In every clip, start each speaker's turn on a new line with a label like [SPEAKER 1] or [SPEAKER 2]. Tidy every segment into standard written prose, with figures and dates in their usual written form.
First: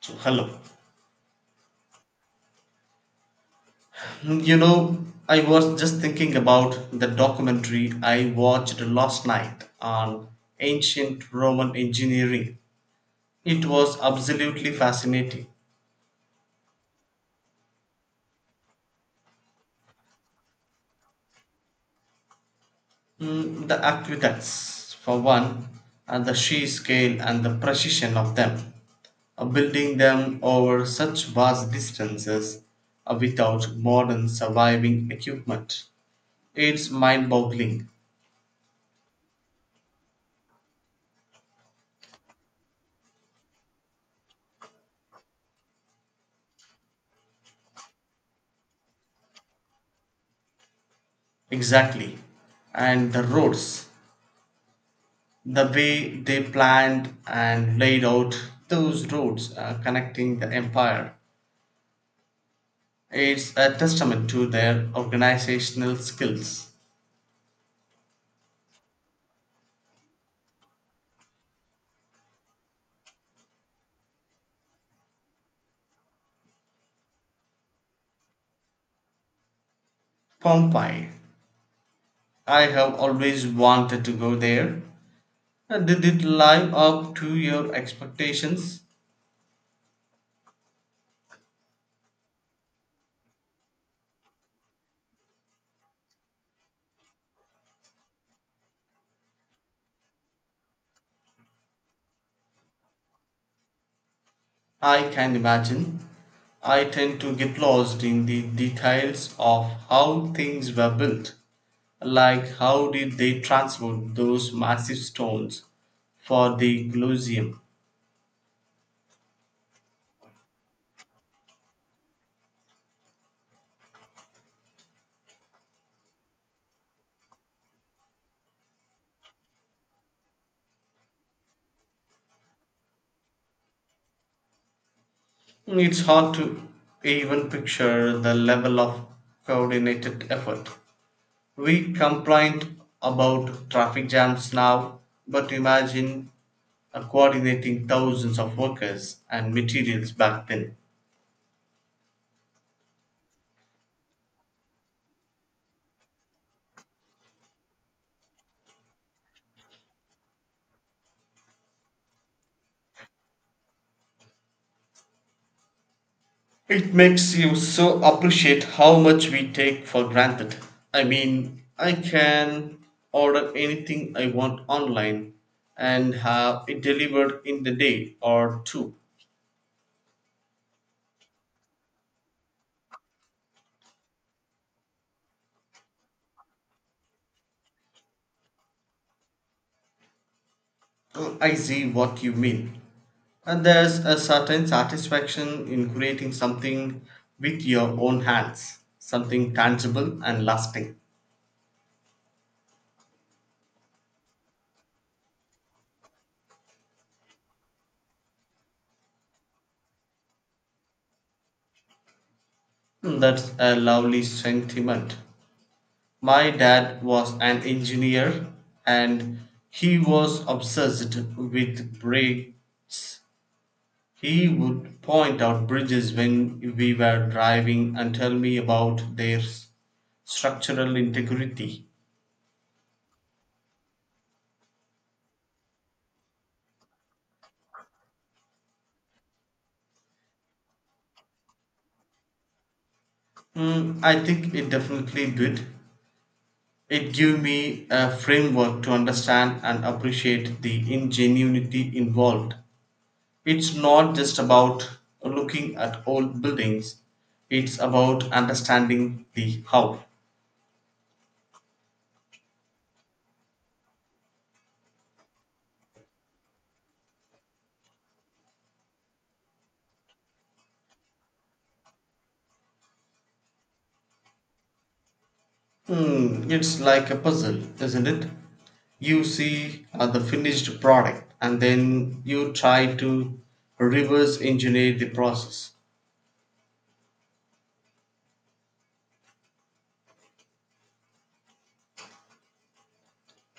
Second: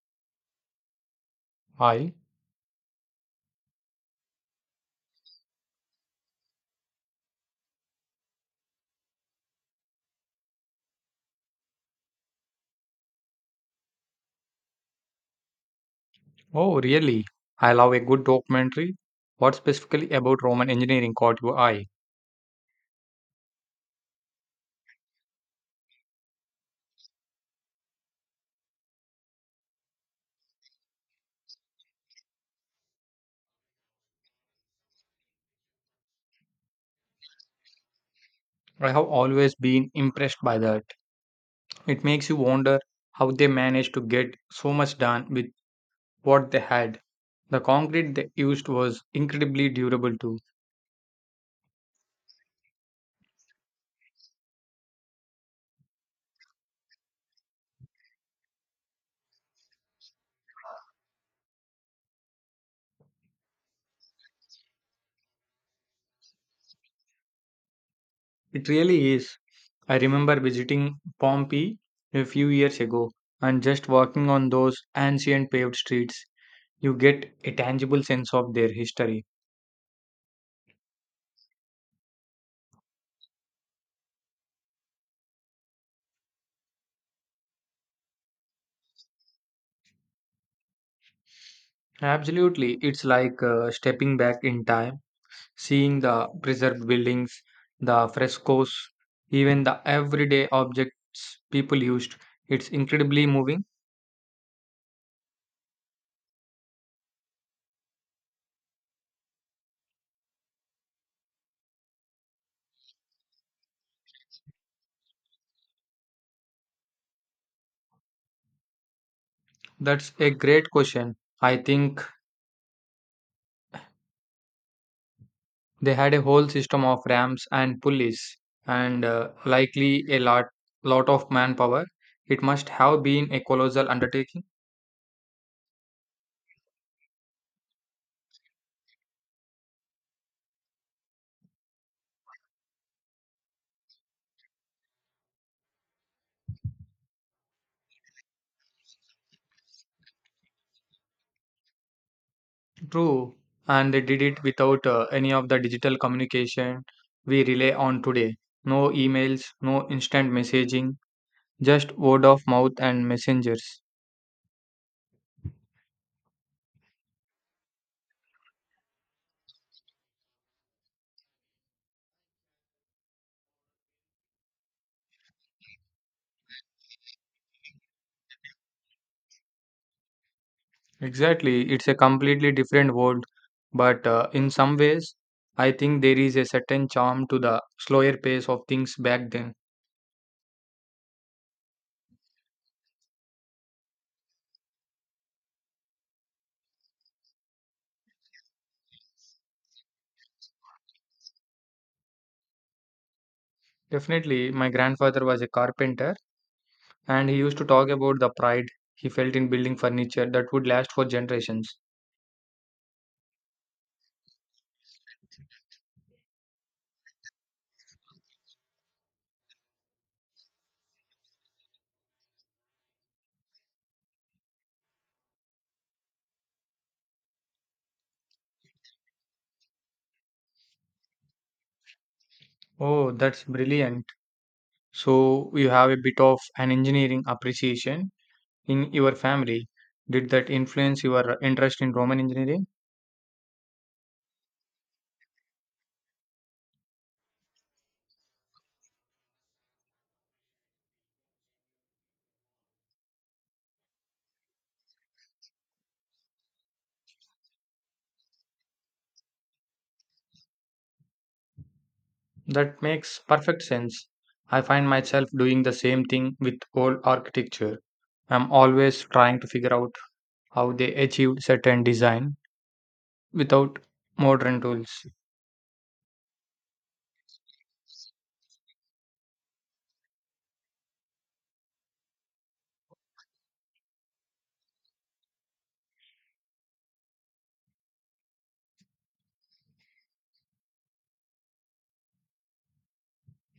[SPEAKER 1] So, hello.
[SPEAKER 2] I?
[SPEAKER 1] I was just thinking about the documentary I watched last night on ancient Roman engineering. It was absolutely fascinating.
[SPEAKER 2] Oh, really? I love a good documentary. What specifically about Roman engineering caught your eye?
[SPEAKER 1] The aqueducts, for one, and the sheer scale and the precision of them, building them over such vast distances without modern surviving equipment. It's mind boggling.
[SPEAKER 2] I have always been impressed by that. It makes you wonder how they managed to get so much done with what they had. The concrete they used was incredibly durable too.
[SPEAKER 1] Exactly. And the roads. The way they planned and laid out those roads, connecting the empire. It's a testament to their organizational skills.
[SPEAKER 2] It really is. I remember visiting Pompeii a few years ago and just walking on those ancient paved streets, you get a tangible sense of their history.
[SPEAKER 1] Pompeii. I have always wanted to go there. Did it live up to your expectations?
[SPEAKER 2] Absolutely. It's like stepping back in time, seeing the preserved buildings, the frescoes, even the everyday objects people used. It's incredibly moving.
[SPEAKER 1] I can imagine. I tend to get lost in the details of how things were built. Like, how did they transport those massive stones for the Colosseum?
[SPEAKER 2] That's a great question. I think they had a whole system of ramps and pulleys, and likely a lot of manpower. It must have been a colossal undertaking.
[SPEAKER 1] It's hard to even picture the level of coordinated effort. We complain about traffic jams now, but imagine coordinating thousands of workers and materials back then.
[SPEAKER 2] True, and they did it without any of the digital communication we rely on today. No emails, no instant messaging, just word of mouth and messengers.
[SPEAKER 1] It makes you so appreciate how much we take for granted. I mean, I can order anything I want online and have it delivered in the day or two.
[SPEAKER 2] Exactly, it's a completely different world, but in some ways, I think there is a certain charm to the slower pace of things back then.
[SPEAKER 1] Oh, I see what you mean. And there's a certain satisfaction in creating something with your own hands, something tangible and lasting.
[SPEAKER 2] Definitely, my grandfather was a carpenter and he used to talk about the pride he felt in building furniture that would last for generations.
[SPEAKER 1] Hmm, that's a lovely sentiment. My dad was an engineer and he was obsessed with bridges. He would point out bridges when we were driving and tell me about their structural integrity.
[SPEAKER 2] Oh, that's brilliant. So you have a bit of an engineering appreciation in your family. Did that influence your interest in Roman engineering?
[SPEAKER 1] Mm, I think it definitely did. It gave me a framework to understand and appreciate the ingenuity involved. It's not just about looking at old buildings, it's about understanding the how.
[SPEAKER 2] That makes perfect sense. I find myself doing the same thing with old architecture. I'm always trying to figure out how they achieved certain design without modern tools.
[SPEAKER 1] Hmm, it's like a puzzle, isn't it? You see the finished product and then you try to reverse engineer the process.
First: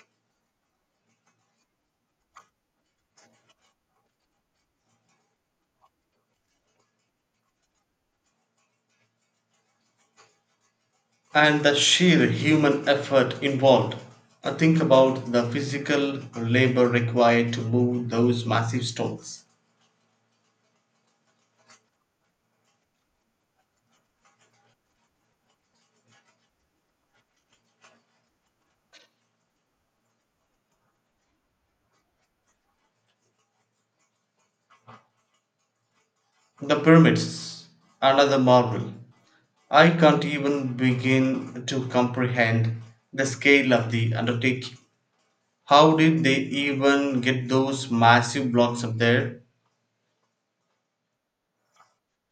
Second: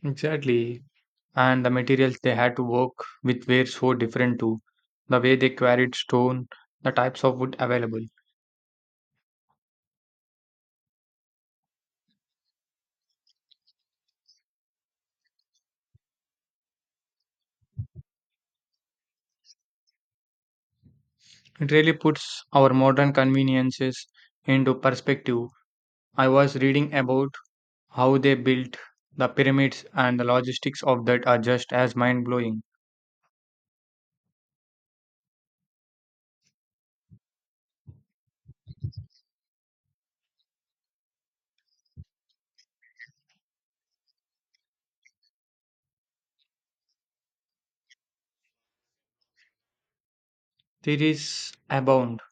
[SPEAKER 2] Exactly. And the materials they had to work with were so different too. The way they quarried stone, the types of wood available.
[SPEAKER 1] And the sheer human effort involved. Think about the physical labor required to move those massive stones.
[SPEAKER 2] It really puts our modern conveniences into perspective. I was reading about how they built the pyramids and the logistics of that are just as mind blowing.
[SPEAKER 1] The pyramids, another marvel. I can't even begin to comprehend the scale of the undertaking. How did they even get those massive blocks up there?
[SPEAKER 2] Theories abound,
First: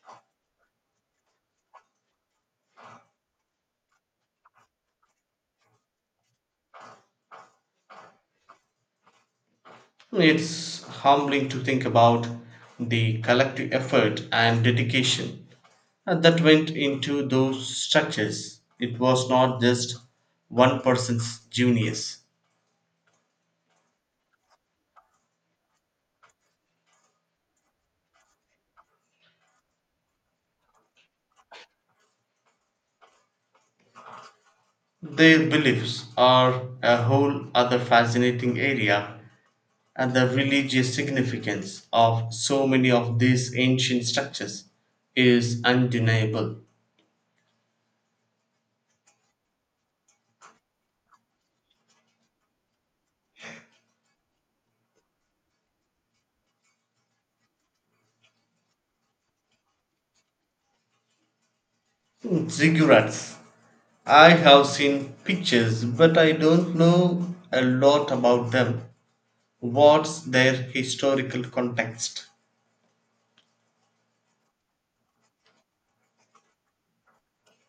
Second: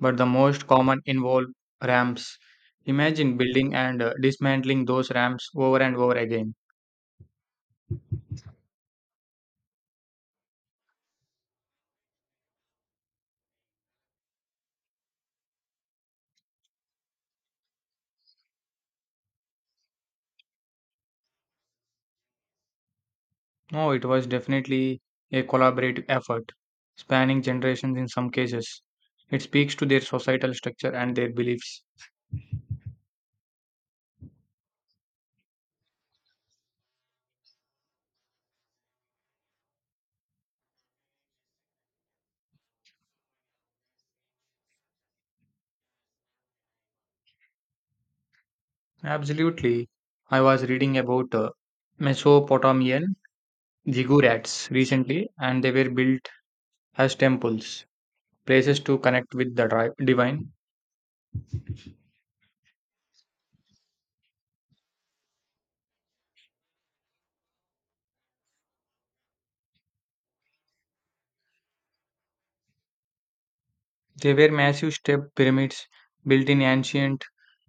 [SPEAKER 2] but the most common involve ramps. Imagine building and dismantling those ramps over and over again.
[SPEAKER 1] It's humbling to think about the collective effort and dedication and that went into those structures. It was not just one person's genius.
[SPEAKER 2] No, it was definitely a collaborative effort, spanning generations in some cases. It speaks to their societal structure and their beliefs.
[SPEAKER 1] Their beliefs are a whole other fascinating area and the religious significance of so many of these ancient structures is undeniable.
[SPEAKER 2] Absolutely. I was reading about Mesopotamian ziggurats recently, and they were built as temples, places to connect with the divine.
[SPEAKER 1] Hmm, Ziggurats. I have seen pictures, but I don't know a lot about them. What's their historical context?
[SPEAKER 2] They were massive step pyramids built in ancient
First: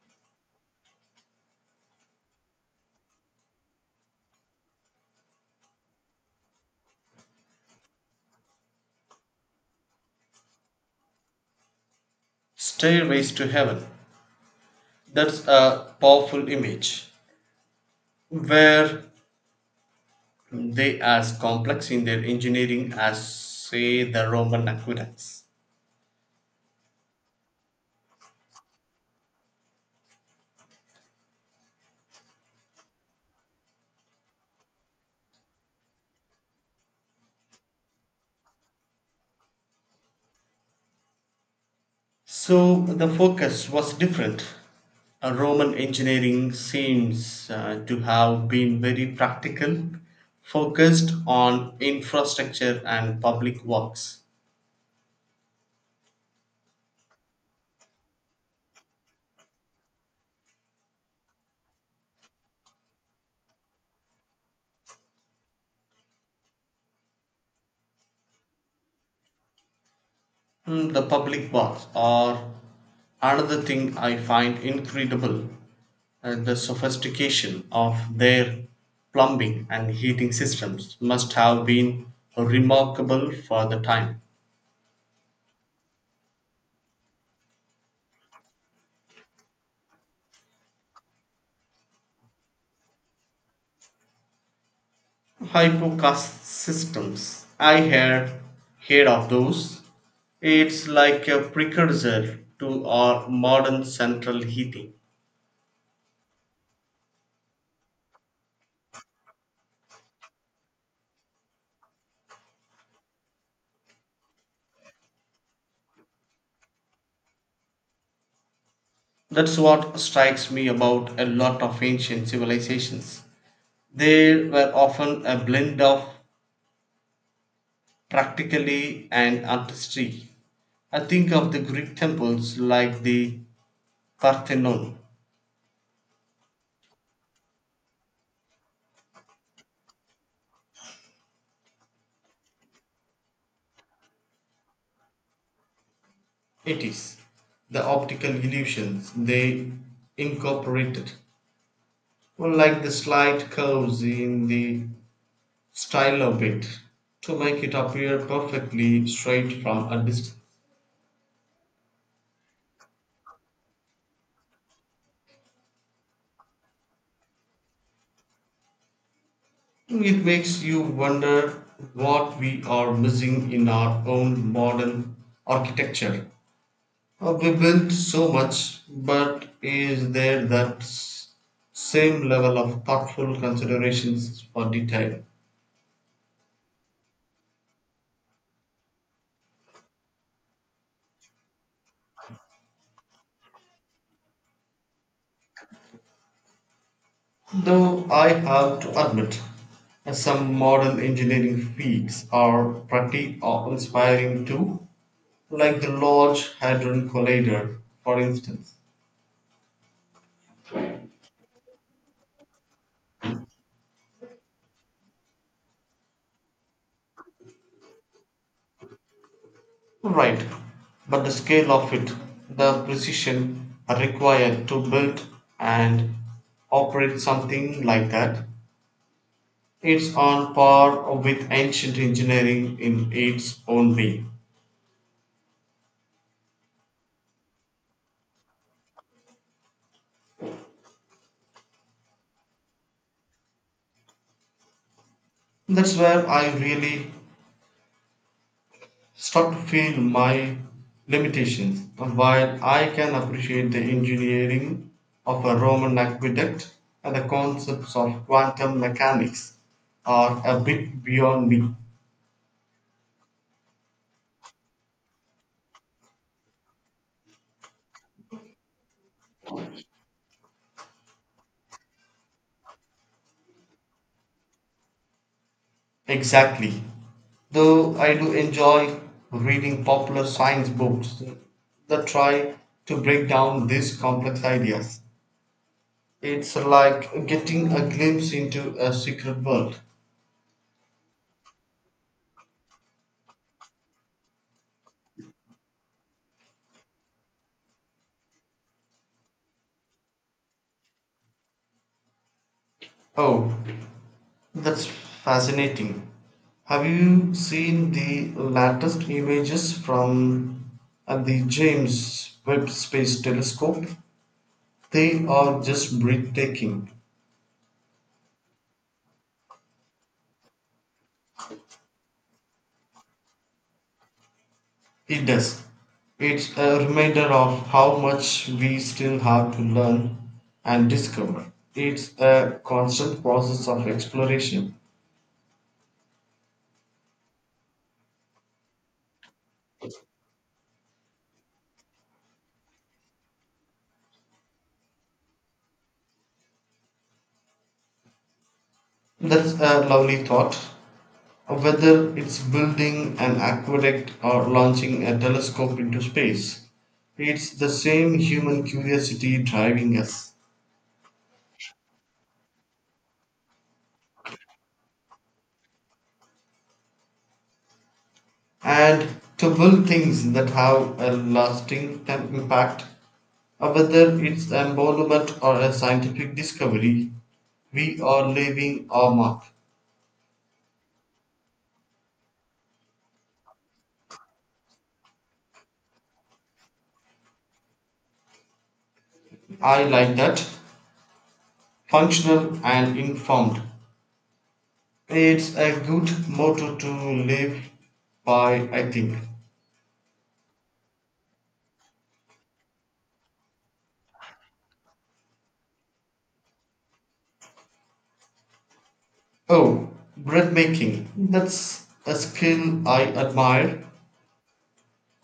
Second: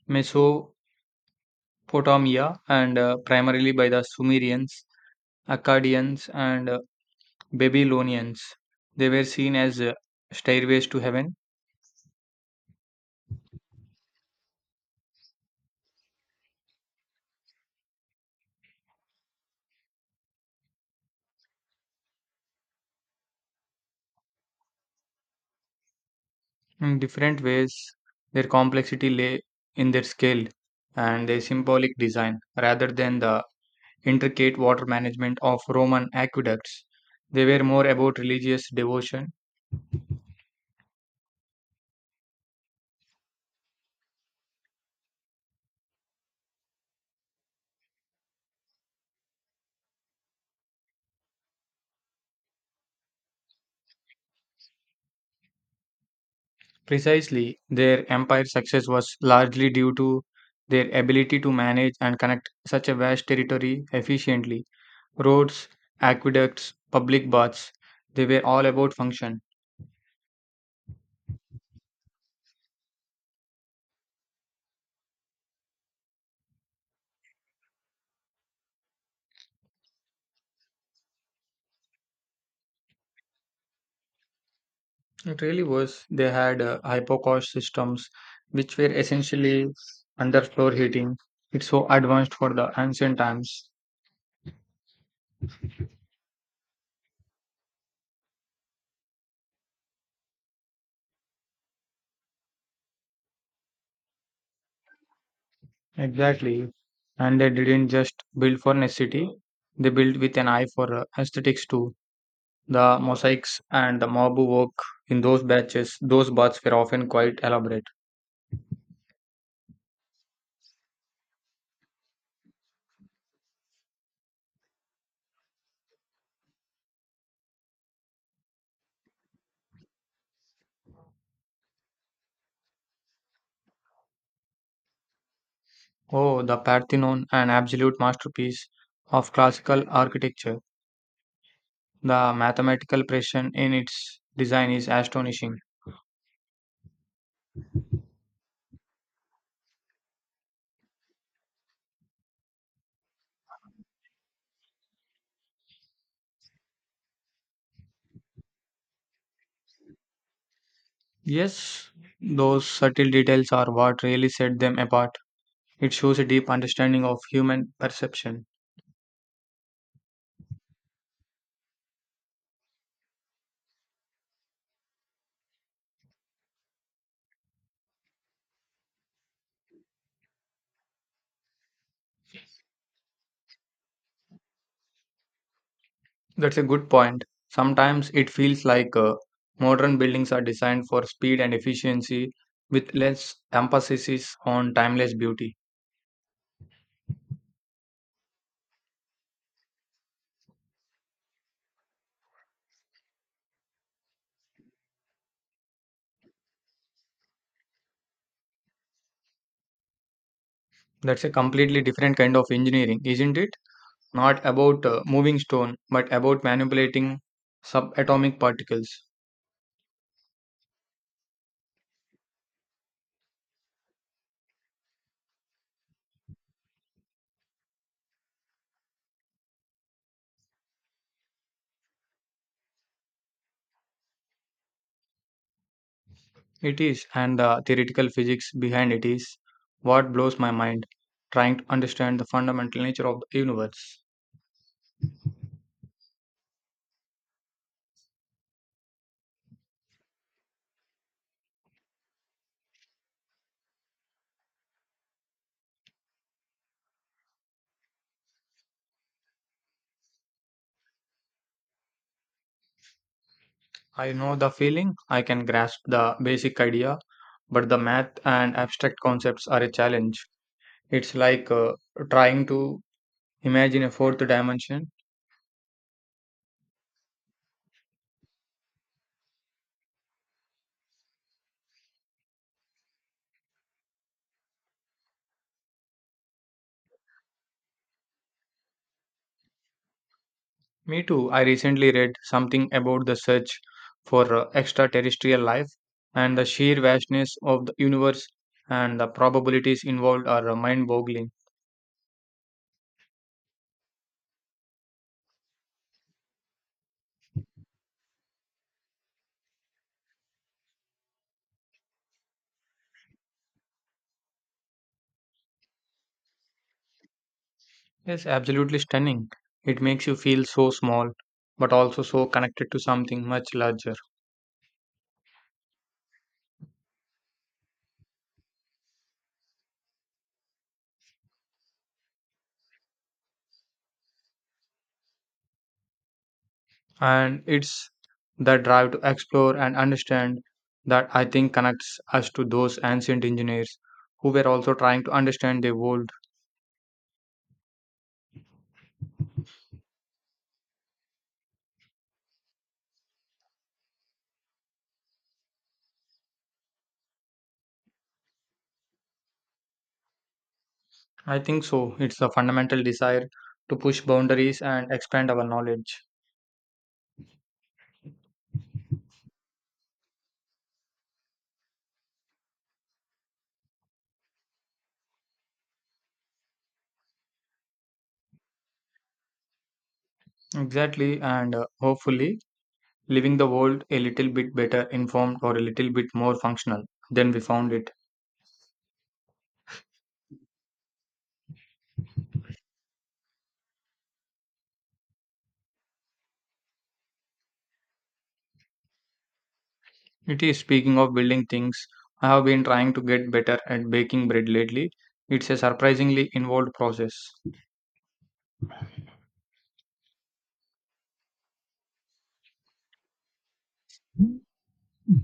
[SPEAKER 2] Mesopotamia and primarily by the Sumerians, Akkadians, and Babylonians. They were seen as stairways to heaven.
[SPEAKER 1] Stairways to Heaven. That's a powerful image, where they as complex in their engineering as say the Roman aqueducts?
[SPEAKER 2] In different ways, their complexity lay in their scale and their symbolic design rather than the intricate water management of Roman aqueducts. They were more about religious devotion.
[SPEAKER 1] So the focus was different. Roman engineering seems to have been very practical, focused on infrastructure and public works.
[SPEAKER 2] Precisely, their empire's success was largely due to their ability to manage and connect such a vast territory efficiently. Roads, aqueducts, public baths, they were all about function.
[SPEAKER 1] Mm, the public works are another thing I find incredible. The sophistication of their plumbing and heating systems must have been remarkable for the time.
[SPEAKER 2] It really was. They had hypocaust systems, which were essentially underfloor heating. It's so advanced for the ancient times.
[SPEAKER 1] Hypocast systems. I had heard of those. It's like a precursor to our modern central heating.
[SPEAKER 2] Exactly. And they didn't just build for necessity, they built with an eye for aesthetics too. The mosaics and the marble work in those batches, those baths were often quite elaborate.
[SPEAKER 1] That's what strikes me about a lot of ancient civilizations. They were often a blend of practically and artistry. I think of the Greek temples like the Parthenon.
[SPEAKER 2] Oh, the Parthenon, an absolute masterpiece of classical architecture. The mathematical precision in its design is astonishing.
[SPEAKER 1] It is the optical illusions they incorporated. Well, like the slight curves in the style of it to make it appear perfectly straight from a distance.
[SPEAKER 2] Yes, those subtle details are what really set them apart. It shows a deep understanding of human perception.
[SPEAKER 1] It makes you wonder what we are missing in our own modern architecture. We built so much, but is there that same level of thoughtful considerations for detail?
[SPEAKER 2] That's a good point. Sometimes it feels like modern buildings are designed for speed and efficiency with less emphasis on timeless beauty.
[SPEAKER 1] Though I have to admit, some modern engineering feats are pretty awe inspiring too, like the Large Hadron Collider, for instance.
[SPEAKER 2] That's a completely different kind of engineering, isn't it? Not about moving stone, but about manipulating subatomic particles.
[SPEAKER 1] Right, but the scale of it, the precision required to build and operate something like that, it's on par with ancient engineering in its own way.
[SPEAKER 2] It is, and the theoretical physics behind it is what blows my mind, trying to understand the fundamental nature of the universe.
[SPEAKER 1] That's where I really start to feel my limitations. While I can appreciate the engineering of a Roman aqueduct and the concepts of quantum mechanics are a bit beyond me.
[SPEAKER 2] I know the feeling, I can grasp the basic idea, but the math and abstract concepts are a challenge. It's like trying to imagine a fourth dimension.
[SPEAKER 1] Exactly. Though I do enjoy reading popular science books that try to break down these complex ideas. It's like getting a glimpse into a secret world.
[SPEAKER 2] Me too, I recently read something about the search for extraterrestrial life, and the sheer vastness of the universe and the probabilities involved are mind boggling.
[SPEAKER 1] Oh, that's fascinating. Have you seen the latest images from the James Webb Space Telescope? They are just breathtaking.
[SPEAKER 2] Yes, absolutely stunning. It makes you feel so small, but also so connected to something much larger.
[SPEAKER 1] It does. It's a reminder of how much we still have to learn and discover. It's a constant process of exploration.
[SPEAKER 2] And it's that drive to explore and understand that I think connects us to those ancient engineers who were also trying to understand the world.
[SPEAKER 1] That's a lovely thought. Whether it's building an aqueduct or launching a telescope into space, it's the same human curiosity driving us.
[SPEAKER 2] I think so. It's a fundamental desire to push boundaries and expand our knowledge.
[SPEAKER 1] And to build things that have a lasting impact, whether it's a monument or a scientific discovery, we are leaving our mark.
[SPEAKER 2] Exactly, and hopefully, leaving the world a little bit better informed or a little bit more functional than we found it.
[SPEAKER 1] I like that. Functional and informed. It's a good motto to live by, I think.
[SPEAKER 2] It is speaking of building things, I have been trying to get better at baking bread lately. It's a surprisingly involved process.
[SPEAKER 1] Oh, bread making, that's a skill I admire.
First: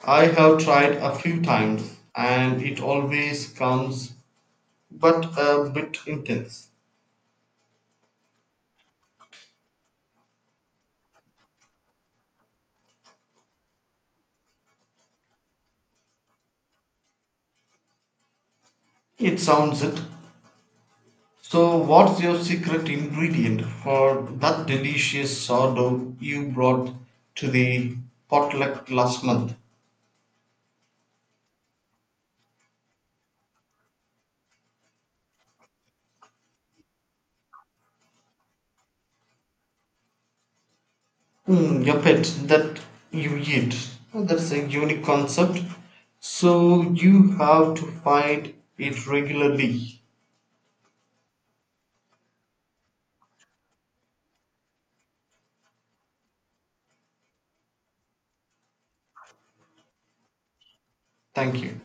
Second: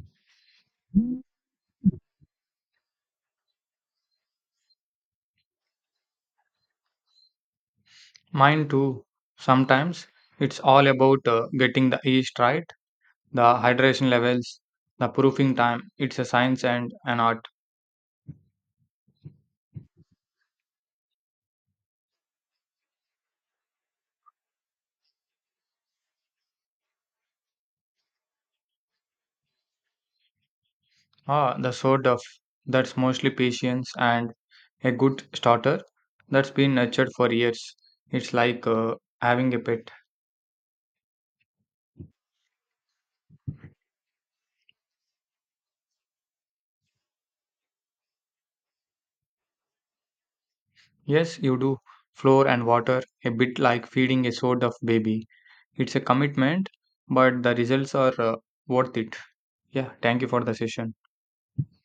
[SPEAKER 1] I have tried a few times and it always comes but a bit intense.
[SPEAKER 2] Mine too. Sometimes it's all about getting the yeast right, the hydration levels, the proofing time. It's a science and an art.
[SPEAKER 1] It sounds it. So, what's your secret ingredient for that delicious sourdough you brought to the potluck last month?
[SPEAKER 2] Ah, the sort of that's mostly patience and a good starter that's been nurtured for years. It's like having a pet.
[SPEAKER 1] Your pet that you eat. Oh, that's a unique concept. So, you have to find it regularly.
[SPEAKER 2] Yes, you do. Floor and water, a bit like feeding a sort of baby. It's a commitment, but the results are worth it. Yeah, thank you for the session.
[SPEAKER 1] Thank you.